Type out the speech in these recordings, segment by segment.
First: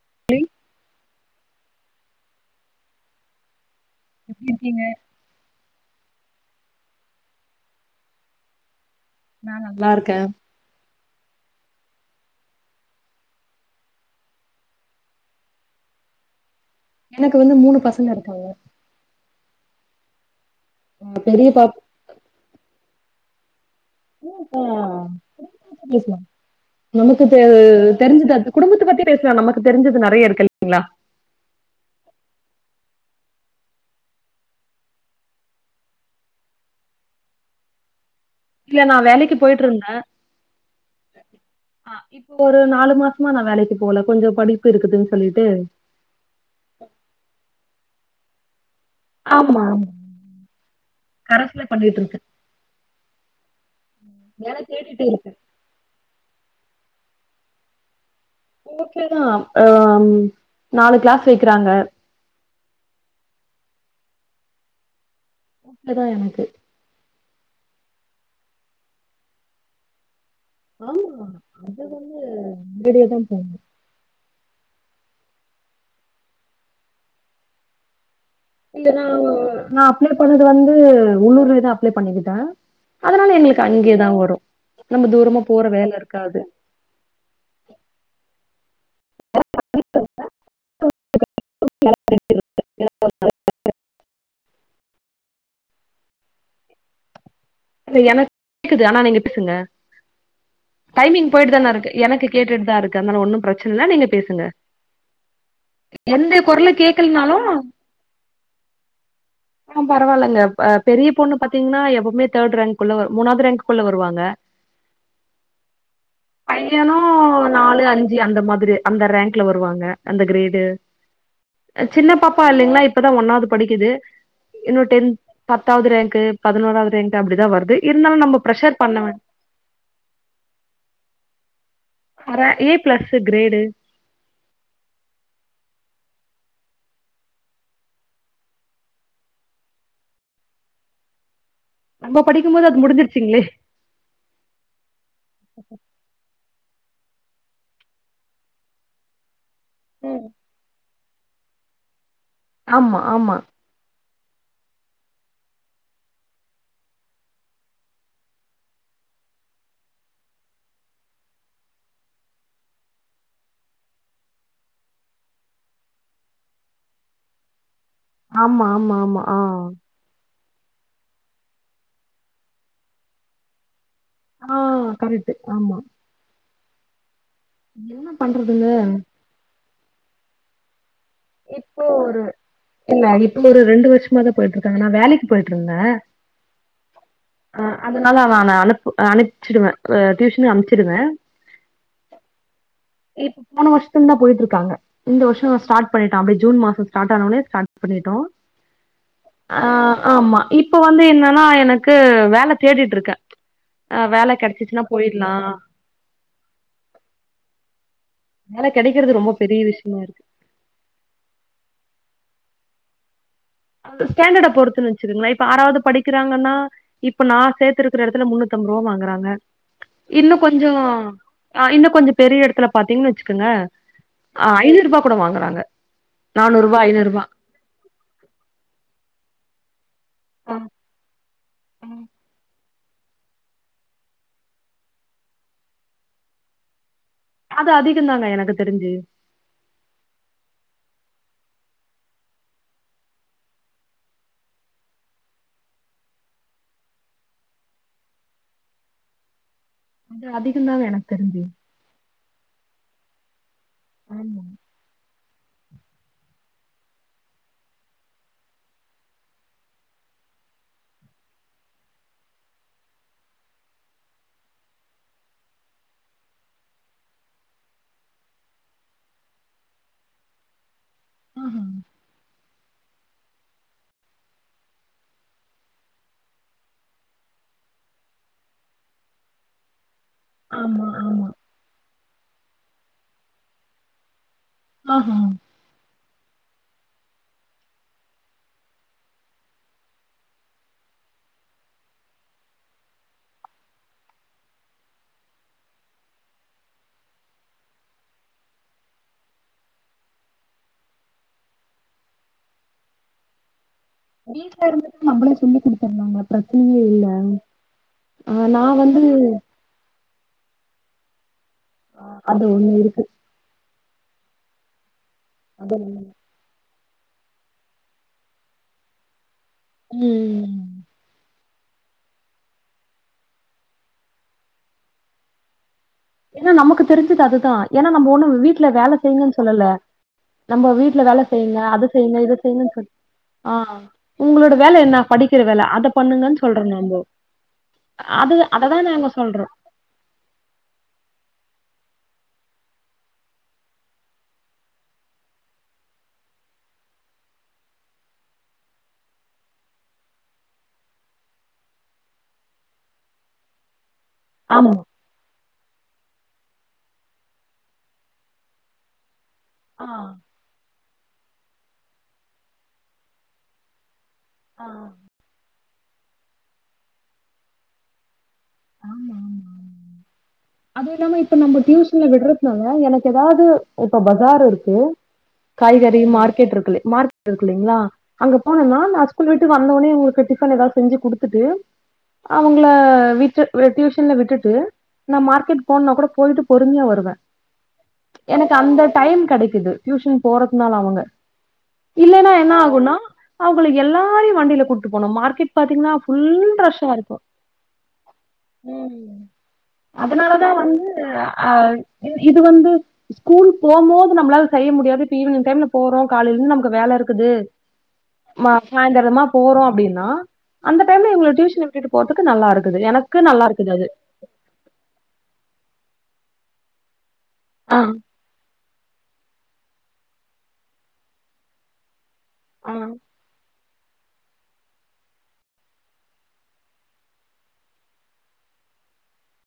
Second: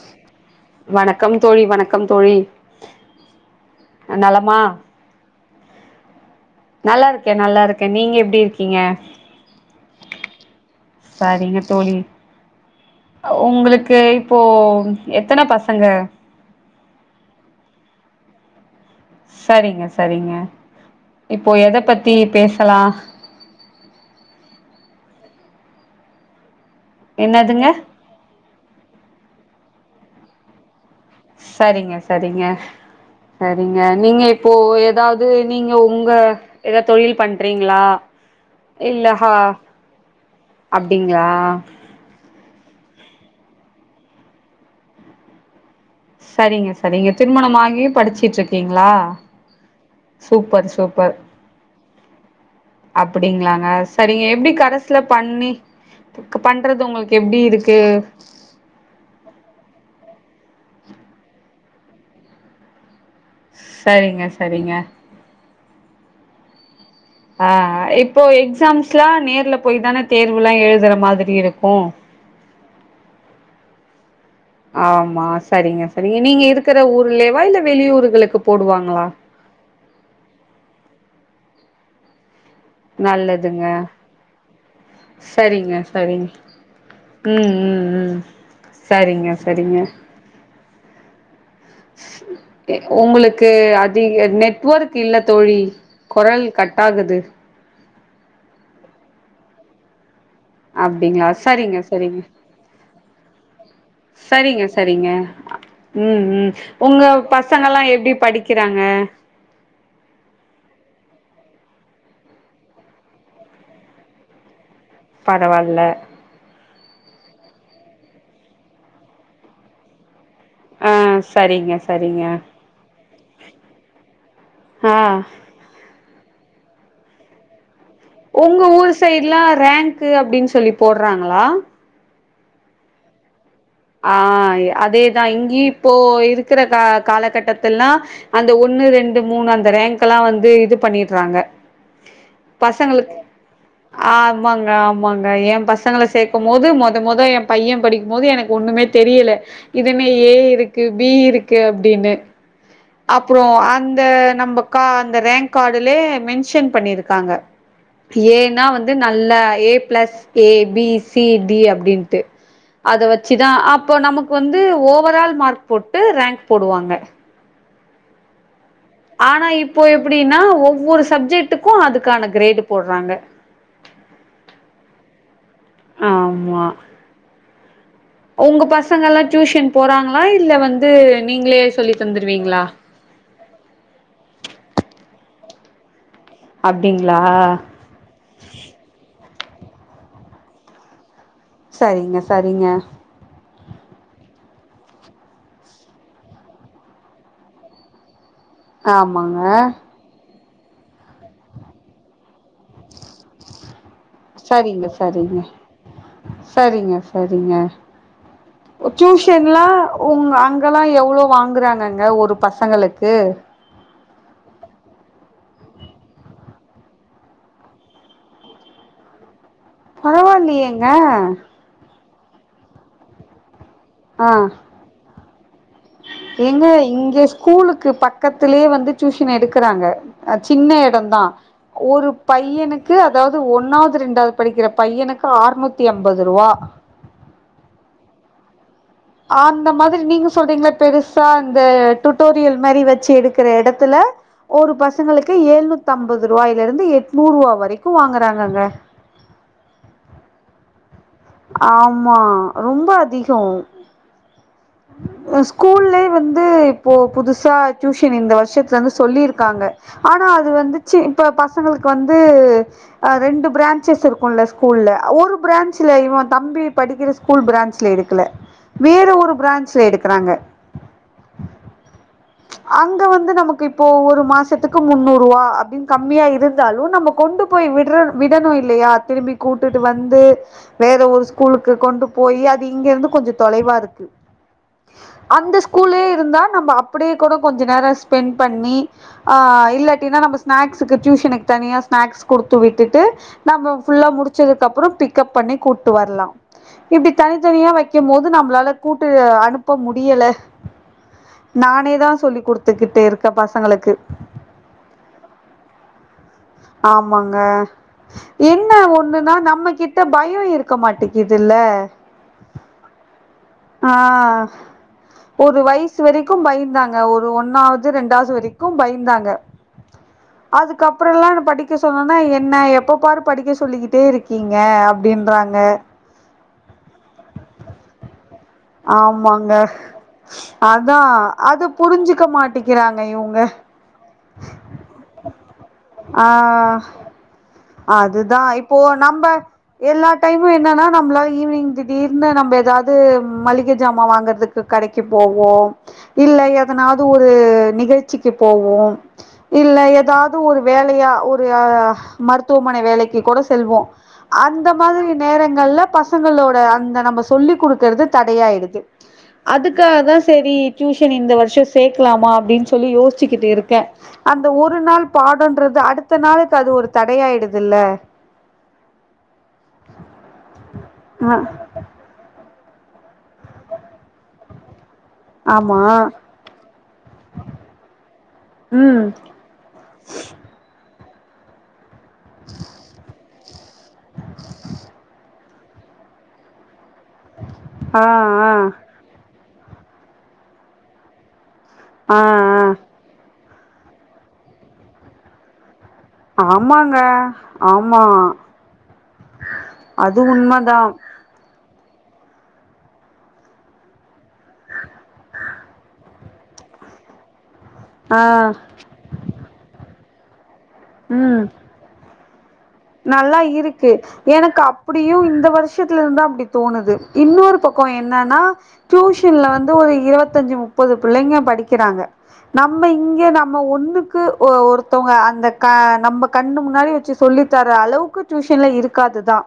[unintelligible] வணக்கம் தோழி வணக்கம் தோழி எப்டி நலமா இருக்கீங்க நல்லாருக்கே நல்லாருக்கே நீங்க எப்டி இருக்கீங்க நா நல்லாருக்கே சரிங்க தோழி ஒங்களுக்கு இப்போ எத்தன பசங்க எனக்கு வந்து மூணு பசங்க இருக்காங்க சரிங்க சரிங்க அ பெரிய இப்போ எத பாப்பா பத்தி பேசலா ஆ பேஸ்லா நமக்கு தேவ என்னதுங்க தெரிஞ்சது அது குடும்பத்த பத்தி பேசலா நமக்கு தெரிஞ்சது நிறையா இருக்கு இல்லீங்ளா சரிங்க சரிங்க சரிங்க நீங்க இப்போ எதாவ்து நீங்க உங்க எதா தொழில் பண்றீங்ளா நா இல்ல ஹா வேலைக்கு போயிட்டு அப்டிங்ளா ஆ இப்போ ஒரு நாலு மாசமா நா வேலைக்கு போல கொஞ்சோ படிப்பு இருக்குதுன் சொல்லிட்டு சரிங்க சரிங்க திருமணமாகியு படிச்சுட்டுருக்கிங்ளா ஆமா ஆமா சூப்பர் சூப்பர் கரஸ்ல பண்ணிட்டு இருக்கே அப்டிங்கிளாங்க சரிங்க எப்டி வேல கரஸ்ல தேடிட்டே இருக்கே பண்ணி பண்றது உங்ளுக்கு எப்டி இருக்கு வுட்ல தா அஹ் நாலு கிளாஸ் வைக்கிறாங்க சரிங்க சரிங்க ப்ப தா எனக்கு ஆஹ் அ இப்போ எக்ஸாம்ஸ்ல்லா நேர்ல போய் தானே தேர்வுல்லா எழுதுற ஆமா மாதிரி இருக்கு அது வந்து நேரடியா தா போனு ஆமா சரிங்க சரிங்க நீங்க இருக்கிற ஊர்லேவா இல்ல வெளியூர்களுக்கு இது நா போடுவாங்களா நா அப்ளை பண்ணது வந்து உள்ளூர்லேதா அப்ளை பண்ணிக்கிட்டே அதனால நல்லதுங்க எங்களுக்கு அங்கேயா தா வரும் நம்ம தூரமா போற வேல இருக்காது உம் உம் உம் சரிங்க சரிங்க உங்களுக்கு அதிக நெட்வொர்க் இல்ல தோழி குரல் கட்டாகுது ல்ல எனக்கு க்குது ஆனா நீங்க பேசுங்க டைமிங் அப்டிங்களா போய்ட்டு தானே சரிங்க இருக்கு சரிங்க எனக்கு கேட்டுட்டு தா இருக்கு அதனால ஒன்னு பிரச்சன இல்ல நீங்க பேசுங்க உம் எந்த உம் குரல உங்க கேக்கலனாலும் பசங்கல்லா எப்டி படிக்கிறாங்க பரவாயில்லங்க பெரிய பொண்ணு பாத்தீங்ன்னா எப்பவுமே தேர்ட் ரேங்குள்ள மூணாவது ரேங்குள்ள வருவாங்க பரவால்ல பையனு நாலு அஞ்சு அந்த மாதிரி அந்த ரேங்க்ல வருவாங்க அந்த கிரேட் ஆ சரிங்க சின்ன சரிங்க பாப்பா இல்லைங்களா இப்பதா ஒண்ணாவது படிக்கிது இன்னு ஆ டென்த் பத்தாவது ரேங்க்கு பதினோராவது ரேங்க்கு அப்டிதா வருது இருந்தாலும் நம்ம உங்க ப்ரெஷர் ஊர் பண்ண சைடுலா ரேங்க்கு அப்டின்னு சொல்லி போடுறாங்களா அற ஏ பிளஸ் கிரேடு ஆ அதேதா இங்கயு இப்போ இருக்கிற கா காலகட்டத்துல்லா அந்த ஒண்ணு ரெண்டு மூணு அந்த ரேங்க்ல்லா வந்து இது பண்ணிறாங்க நம்ப படிக்கும் போது அது முடிஞ்சிருச்சிங்களே ஆமாங்க ஆமாங்க என் பசங்கள சேக்கும் போது மொத மொத என் பையே படிக்கும் போது எனக்கு ஒண்ணுமே தெரியல இதுஎன்ன ம் ஏ இருக்கு பி இருக்கு அப்டின்னு ஆமா ஆமா அப்புறோ அந்த நம்ம அந்த ரேங்க் கார்டுலயே மென்ஷன் பண்ணிருக்காங்க ஏனா வந்து நல்ல A plus A B C D அப்டின்ட்டு அத வச்சுதா அப்ப நமக்கு வந்து ஓவர் ஆல் மார்க் போட்டு ரேங்க் போடுவாங்க ஆமா ஆமா ஆ ஆனா இப்போ எப்டின்னா ஒவ்வொரு சப்ஜெக்டுக்கு அதுக்கான கிரேடு போடுறாங்க ஆ கரெக்டு ஆமா ஆமா என்ன உங்க பண்றதுங்க பசங்கெல்லா டியூஷன் போறாங்ளா இல்ல வந்து நீங்களே இப்போ சொல்லி தந்துருவீங்ளா இல்ல இப்ப ஒரு ரெண்டு வருஷமா தான் போயிட்டு இருக்காங்க நா வேலைக்கு போயிட்டுருந்தே அப்டிங்ளா அதுனால அவ அனுப் அனுப்ச்சிடுவே ஆ டியூஷன் அம்ச்சிடுவ சரிங்க சரிங்க இப் போன வருஷத்துல தான் போயிட்டு இருக்காங்க இந்த வருஷோ ஸ்டார்ட் பண்ணிட்டோ அப்டியே ஜூன் மாசம் ஸ்டாட் ஆனோனே ஸ்டாட் பண்ணிட்டோ ஆமாங்க ஆமா இப்போ வந்து என்னன்னா எனக்கு வேல தேடிட்டு இருக்கே ஆ வேல கெடைச்சிச்சுன்னா சரிங்க போயிற்லா சரிங்க சரிங்க சரிங்க வேல கெடைக்கிறது ரொம்ப பெரிய டியூஷன்ல்லா விஷயமா இருக்கு உங்க அங் இதலா எவ்ளோ வாங்குறாங்கங்க ஒரு பசங்களுக்கு ஸாண்டர்ட பொறுத்து வேச்சிருங்களே இப்ப ஆறாவது படிக்கிறாங்கன்னா இப்ப நா சேத்திருக்கிற எடத்துல முன்னூத்துஅம்பற ரூபா வாங்குறாங்க இன்னு கொஞ்சோ பரவாயில்லையேங்க ஆ இன்னு கொஞ்சம் பெரிய எடத்துல பாத்தீங்கன் வெச்சுக்கோங்க ஆ ஐநூறு ரூபா கூட வாங்குறாங்க ஏங்க நானூரூபா இங்க ஐநூரூபா ஸ்கூலுக்கு பக்கத்துலே வந்து டியூஷன் எடுக்குறாங்க அ சின்ன எடம் தா ஒரு பையனுக்கு அதாவது ஒன்னாவது ரெண்டாவது படிக்கிற பையனுக்கு ஆற்நூத்தி அம்பது ரூபா அது அதிகதாங்க எனக்கு தெரிஞ்சு ஆந்த மாதிரி நீங்க சொல்றீங்கள பெருசா அந்த டூட்டோரியல் மாரி வச்சு எடுக்குற எடத்துல ஒரு பசங்களுக்கு எழுநூத்தம்பது ருவாயிலருந்து எட்நூருவா வரைக்கும் வாங்குறாங்கங்க இது அதிகந்தாங்க எனக்கு தெரிஞ்சு ஆமா ரொம்ப அதிக ஆமா ம் ஸ்கூல்லே வந்து இப்போ புதுசா ட்யூஷன் இந்த வருஷத்துலருந்து சொல்லிருக்காங்க ஆனா அது வந்து சீ இப்ப பசங்களுக்கு வந்து அ ரெண்டு ப்ராஞ்சஸ் இருக்குல்ல ஸ்கூல்ல ஒரு ப்ராஞ்ச் ல இவன் தம்பி படிக்கிற ஸ்கூல் ப்ராஞ்ச்ல எடுக்கல வேற ஒரு ப்ராஞ்ச்ல எடுக்குறாங்க ஆஹா அங்க வந்து நமக்கு இப் இப்போ ஒரு மாசத்துக்கு முன்னூருவா அப்டின் கம்மியா இருந்தாலு நம்ம கொண்டு போய் விட்ற விடணு இல்லையா திரும்பி கூட்டுட்டு வந்து ஆமா வேற ஒரு ஆமா ஸ்கூலுக்கு கொண்டு போயி அது இங்கருந்து கொஞ்சோ தொலைவாருக்கு ஆஹா அந்த ஸ் கூலே இருந்தா நம்ப அப்பிடியே கூட கொஞ்ச நேரோ ஸ்பெண்ட் பண்ணி ஆ இல்லாட்டினா நம்ப ஸ்நாக்ஸுக்கு ட்யூஷனுக்கு தனியா ஸ்நாக்ஸ் குடுத்து விட்டுட்டு நம்ப ஃபுல்லா முடிச்சதுக்கப்பறம் பிக்கப் பண்ணி கூட்டு வர்லா இப்டி தனித்தனியா வக்கிம்போது நம்பளால கூட்டு அனுப்ப முடியல நானேதா சொல்லி் குடுத்துக்கிட்டு இருக்க பசங்களுக்கு வீட்லருந்துட்டு நம்பளே சொல்லி் குடுத்துரலாம்ல பிரச்சனையேல்ல ஆமாங்க. அ நா வந்து ட்ட பய இருக்க மாட்டிகிதுல்ல அ அது ஒண்ணு இருக்கு ஆ ஒரு அது வய்சு வெரிக் கு பயந்தாங்க ஒரு ஒன்னாவுது ரெண்டாவுது வரைக்கு பயந்தாங்க ம் அதுக்கப்பறல்லா படிக்க சொன்னோன்னா என்ன எப்ப பாரு படிக்க சொல்லிகிட்டே இருக்கீங்க அப்டின்றா ங்க ஏன்னா நமக்கு தெரிஞ்சதது அதுதா ஏன்னா நம்ப ஒண்ணு வீட்ல வேல செய்யுங்கன் ஆமாங்க. சொல்லலா நம்ம வீட்ல அதான். வேல செய்ங்க அத செய்ங்க புரிஞ்சுக்க இத செய்யுங்கன் சொல்லி மாட்டிக்கிறாங்க இவுங்க. ஆ உங்களோட வேல என்னா படிக்கிற வேல அத பண்ணுங்கன்னு சொல்றோ நம்போ அது அதுதா இப்போ அததா நாங்க நம்ப சொல்றோ எல்லா டைமு என்னன்னா நம்ப்ளால ஈவினிங் திடீர்னு நம்ப எதாது மள்ளிக ஜாமான் வாங்கறதுக் கு கடக்கி போவோ இல்ல எதனாது ஒரு நிகழ்ச்சிக்கி போவோ இல்ல ஏதாவ்து ஒரு வேலையா ஒரு அ மருத்துவமனை வேலைக்கு கூட செல்வோ அந்த ஆமா மாதிரி நேரங்கள்ல பசங்களோட அந்த நம்ப சொல்லி குடுக்கறது தடையாயிடுது ஆ அதுக்காகதா செரி ட்யூஷன் இந்த வர்ஷ சேக்கலாமா அப்டின் சொல்லி யோசிச்சிக்கிட்டு இருக்கே அந்த ஆ ஒரு நாள் ஆமா பாடோன்றது அடுத்த நாளுக்கு அது ஒரு தடையாயிடுதில்ல ஆமா ஆமா ஆமா அதுவு இல்லாம ஆ இப்ப நம்ப ட்யூசன்ல விட்றதுனால எனக்கு ஏதாவுது இப்ப பஜார் இருக்கு ஆமா காய்கறி மார்கெட்ருக்கில்லே மார்கெட் இருக்குல்லீங்களா அங்க போனன்னா ம் நா ஸ்கூல் வீட்டுக்கு வந்தோனே இவுங்குளுக்கு டிஃபன் எதாவ்து செஞ்சு குடுத்துட்டு அவுங்கள விட்டு வேற ட்யூஷன்ல விட்டுட்டு நா மார்க்கெட் போன்னா கூட போய்ட்டு பொறுமையா வருவே ஆ எனக்கு அந்த டைம் கெடைக்குது ட்யூஷன் போறத்துனால அவுங்க ஆ ஆ இல்லேனா என்னாகுன்னா அவுங்கள எல்லாரையு வண்டில கூட்டு போனு மார்க்கெட் பத்தீங்கன்னா ஆ ஃபுல் ஆமாங்க ரஷ்ஷாருக்கு ஆமா ம் அது அதுனாலதா உண்மதா வந்து அ இது இது வந்து ஸ்கூல் போம்போது நம்மளால செய்ய முடியாது இப்ப ஈவினிங் டைம்ல போறோ காலையிலெருந்து நமக்கு வேல இருக்குது ஆ மா சாயந்தரமா போறோ அப்டின்னா அந்த டைம்ல இவுங்கள ம் டியூஷன் விட்டிட்டு போறதுக்கு நல்லா இருக்குது எனக்கு நல்லா இருக்குது அது எனக்கு அப்டியு இந்த வர்ஷத்துல இருந்தா அப்டி தோணுது இன்னொரு ஆ பக்கோ என் என்னன்னா டியூஷன்ல வந்து ஒரு இருவத்தஞ்சு முப்பது பிள்ளைங்க படிக்கிறாங்க ஆ நம்ம இங்கே நம் ம ஒண்ணுக்கு ஒ ஒருத்தவங்க அந்த க நம்ம கண்ணு முன்னாடி வச்சு சொல்லி தர அளவுக்கு டியூஷன்ல இருக்காதுதா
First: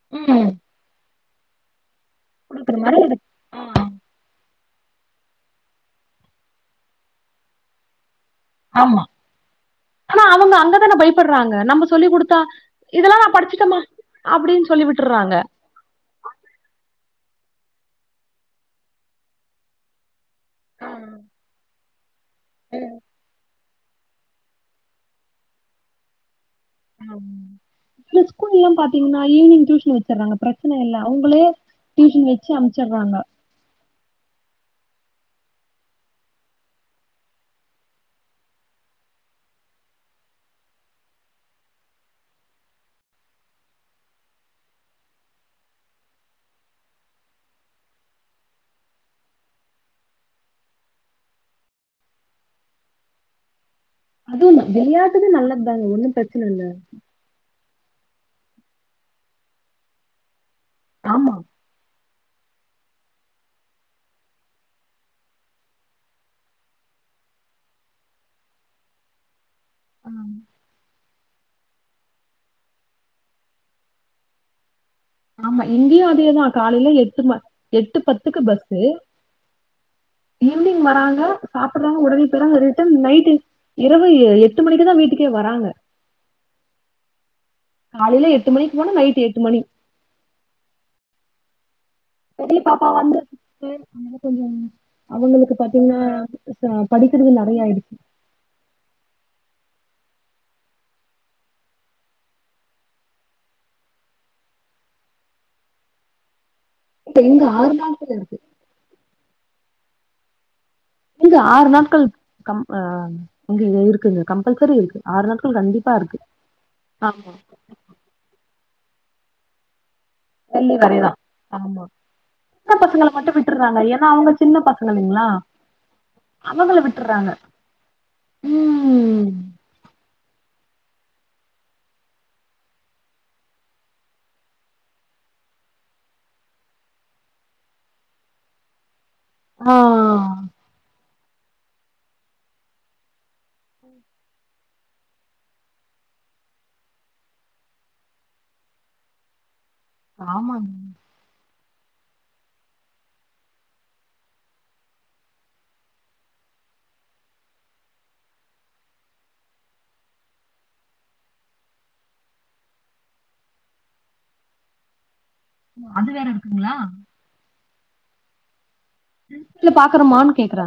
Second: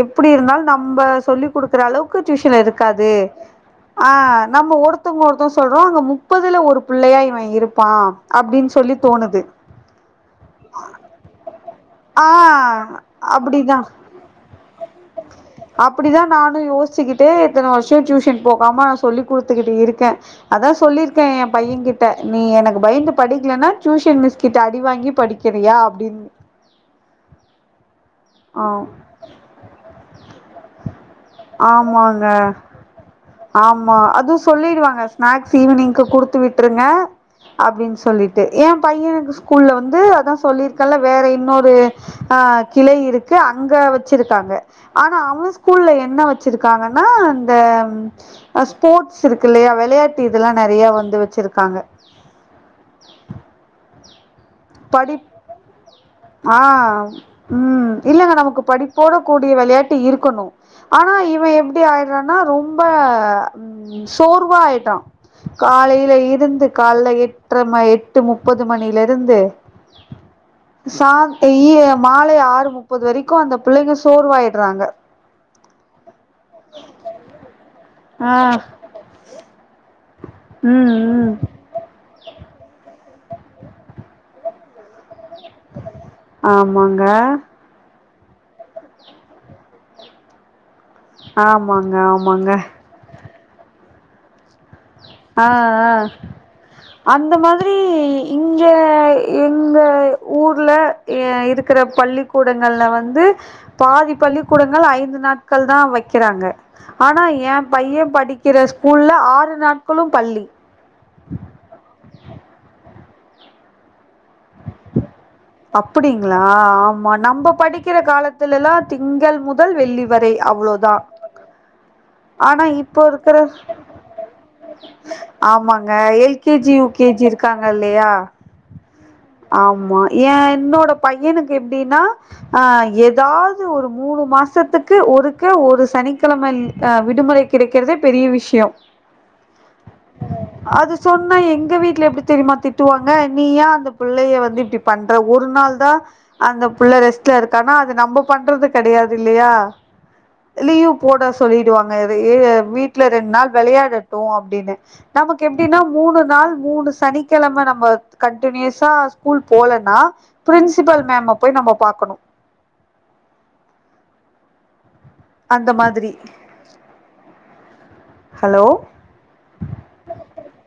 எப்டி ம் இருந்தாலு நம்ப சொல்லி குடுக்குற அளவுக்கு டியூஷன்ல குடுக்குற மாரி இருக்காது இருக்கு ஆ நம்ம ஒருத்தவங்க ஒருத்தங்க சொல்றோம அங்க முப்பதுல ஒரு புள்ளையா இவ இருப்பா அப்டின்னு சொல்லி ஆமா தோணுது ஆனா அவுங்க அங்கதானே பயப்படுறாங்க நம்ப சொல்லிக் ஆ குடுத்தா இதெல்லா நா படிச்சிட்டேம்மா அப்டிதா அப்டின்னு சொல்லி விட்டுறாங்க அப்டிதா நானு யோசிச்சிக்கிட்டே இத்தன வர்ஷ டியூஷன் போகாம நா சொல்லி் குடுத்துக்கிட்டு இருக்கே அதா சொல்லியிருக்கே எ பைய கிட்ட நீ ஆ எனக்கு பயந்து படிக்கலன்னா டியூஷன் மிஸ் கிட்ட அடி வாங்கி படிக்கிறியா அப்டின்னு [unintelligible] ஆ ஸ்கூல்லா பாத்தீங்கன்னா ஈவினிங் டியூசன் வச்சுறாங்க ப்ர ச்சன இல்ல அவுங்களே ஆமாங்க டியூஷன் வச்சு அமுச்சுறாங்க ஆமா அதுவு சொல்லிடுவாங்க ஸ்நாக்ஸ்ஸு ஈவினிங்க்கு குடுத்து விட்டுருங்க அப்டின்னு சொல்லிட்டு எ பையனுக்கு ஸ்கூல்ல வந்து அதா சொல்லியிருக்கல்ல வேற இன்னொரு ஆ கிளை இருக்கு அங்க வச்சிருக்காங்க ஆனா அவுங் ஸ்கூல்ல என்ன வச்சிருக்காங்கனா அந்த அ ஸ்போர்ட்ஸ் இருக்கு இல்லையா வெளையாட்டு இதெல்லா நெறையா வந்து வெச்சிருக்காங்க அதும் விளையாட்டுதே நல்லதுதாங்க ஒன்னும் பிரச்சன இல்ல ஆம் ம் இல்லங்க நமக்கு படிப்போட கூடிய வெளையாட்டு இருக்கணு ஆனா ஆமா. இவ எப்டி ஆய் ட்றானா ரொம்ப சோர்வா ஆயிட்டா காலைல இருந்து கால்ல எட்ர ம எட்டு முப்பது மணில இருந்து ம் சாந்த இய மாலை ஆறு முப்பது வரைக்கு அந்த பிள்ளைங்க சோர்வாயிட்றாங்க ஆமா இங்கேயு அதே தா காலைல எட்டு ம எட்டு பத் ஆ துக்கு பஸ்ஸு ஈவ்னிங் ம் வராங்க ம் சாப்பிட்றாங்க ஓடனே போயிட்றாங்க ரிட்டன் நைட்டு இரவு எ எட்டு மணிக்கு தா வீட்டுக்கே வராங்க ஆமாங்க காலைல எட்டு மணிக்கு போனா நைட்டு எட்டு மணி ஆமாங்க ஆம் பெரிய பாப்பா வந்து [inaudible] அதனால கொஞ்ச ஆ அவுங்களுக்கு பாத்தீங்னா ஆ ச அந்த படிக்கிறது நெறையா மாதிரி ஆயிடுச்சு இங்க எங்க ஊர்ல எ இருக்கிற பள்ளிக்கூடங்கள்ல வந்து பாதி பள்ளிக்கூடங்கள் ஐந்து நாட்கள் தா வக்கிறாங்க இப்ப ஆனா இங்க எ பைய நாட்கள் இருக்கு. படிக்கிற ஸ்கூல்ல ஆறு நாட்களு பள்ளி ஏங்க ஆறு நாட்கள் கம் அ இங்கயு இருக்குங்க கம்பல்சரி இருக்கு ஆறு நாட்கள் கண்டிப்பா இருக்கு அப்பிடிங்ளா ஆமா நம்ப படிக்கிற காலத் துலலா திங்கள் முதல் வெள்ளி வரை வெள்ளி அவ்ளோதா வரைதா ஆமா ஆனா சின்ன இப்போ பசங்கள மட்டு இருக்குற விட்டுறாங்க ஏன்னா அவங்க சின்ன பசங்க இல்லைங்களா ஆமாங்க எல் கே ஜி அவங்கள யூ கே ஜி விட்டுறாங்க இருக்காங்க இல்லையா ம் ஆமா எ என்னோட பையனுக்கு எப்டினா ஆ எதாவ்து ஒரு மூணு மாசத்துக்கு ஒருக்க ஒரு சனிக்கெழமை அ விடுமுறை கிடைக்கிறதே பெரிய விஷ்ய ஆ ஆ அது சொன்னா எங்க வீட்டல எப்டி தெரிமா திட்டுவாங்க நீ ஏ இந்த புள்ளைய வந்து இப்டி பண்ற ஒரு நாள் தா அந்த புள்ள ரெஸ்ட்ல இருக்கானா அது நம்ப பண்றது கெடையாது இல்லையா ஆமாங்க லீவ் போட சொல்லிடுவாங்க இவ ஏ வீட்ல ரெண்டு நாள் வெளையாடட்டு அப்டின்னு நமக்கு எப்டினா மூணு நாள் மூணு சனிக்கெழம நம்ம கண்ட் டினியூஸா ஸ்கூல் போலனா பிரின்சிபல் மேம போய் நம்ம பாக்கணு அந்த அது மாதிரி வேற இருக்குங்களா ஹலோ இல்ல பாக்குறமான் கேக்குறே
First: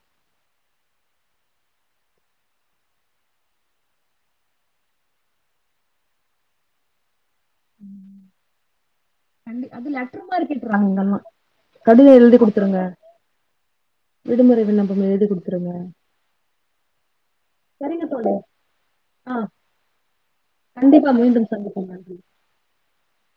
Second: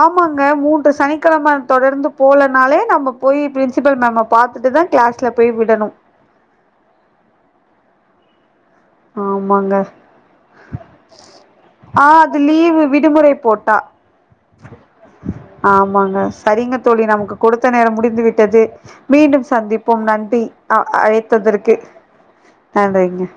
ஆமாங்க மூன்று சனிக்கெழம தொடர்ந்து போலனாலே நம்ம போயி பிரின்சிபல் மேம பாத்துட்டுதா கிலாஸ்ல போய் விடணு தம்பி ஆமாங்க அது லெட்ரு மாரி கேட்ருறாங்க உங்கம்மா ஆ அது லீவு விடுமுறை போட்டா விடுமுறை விண்ணப்பம் எழுதி குடுத்துருங்க ஆமாங்க சரிங்க தோழி நமக்கு கொடுத்த நேரம் சரிங்க முடிந்து தோழி விட்டது ஆ மீண்டும் சந்திப்போம் நன்றி அ அழைத்ததற்கு ம் நன்றிங்க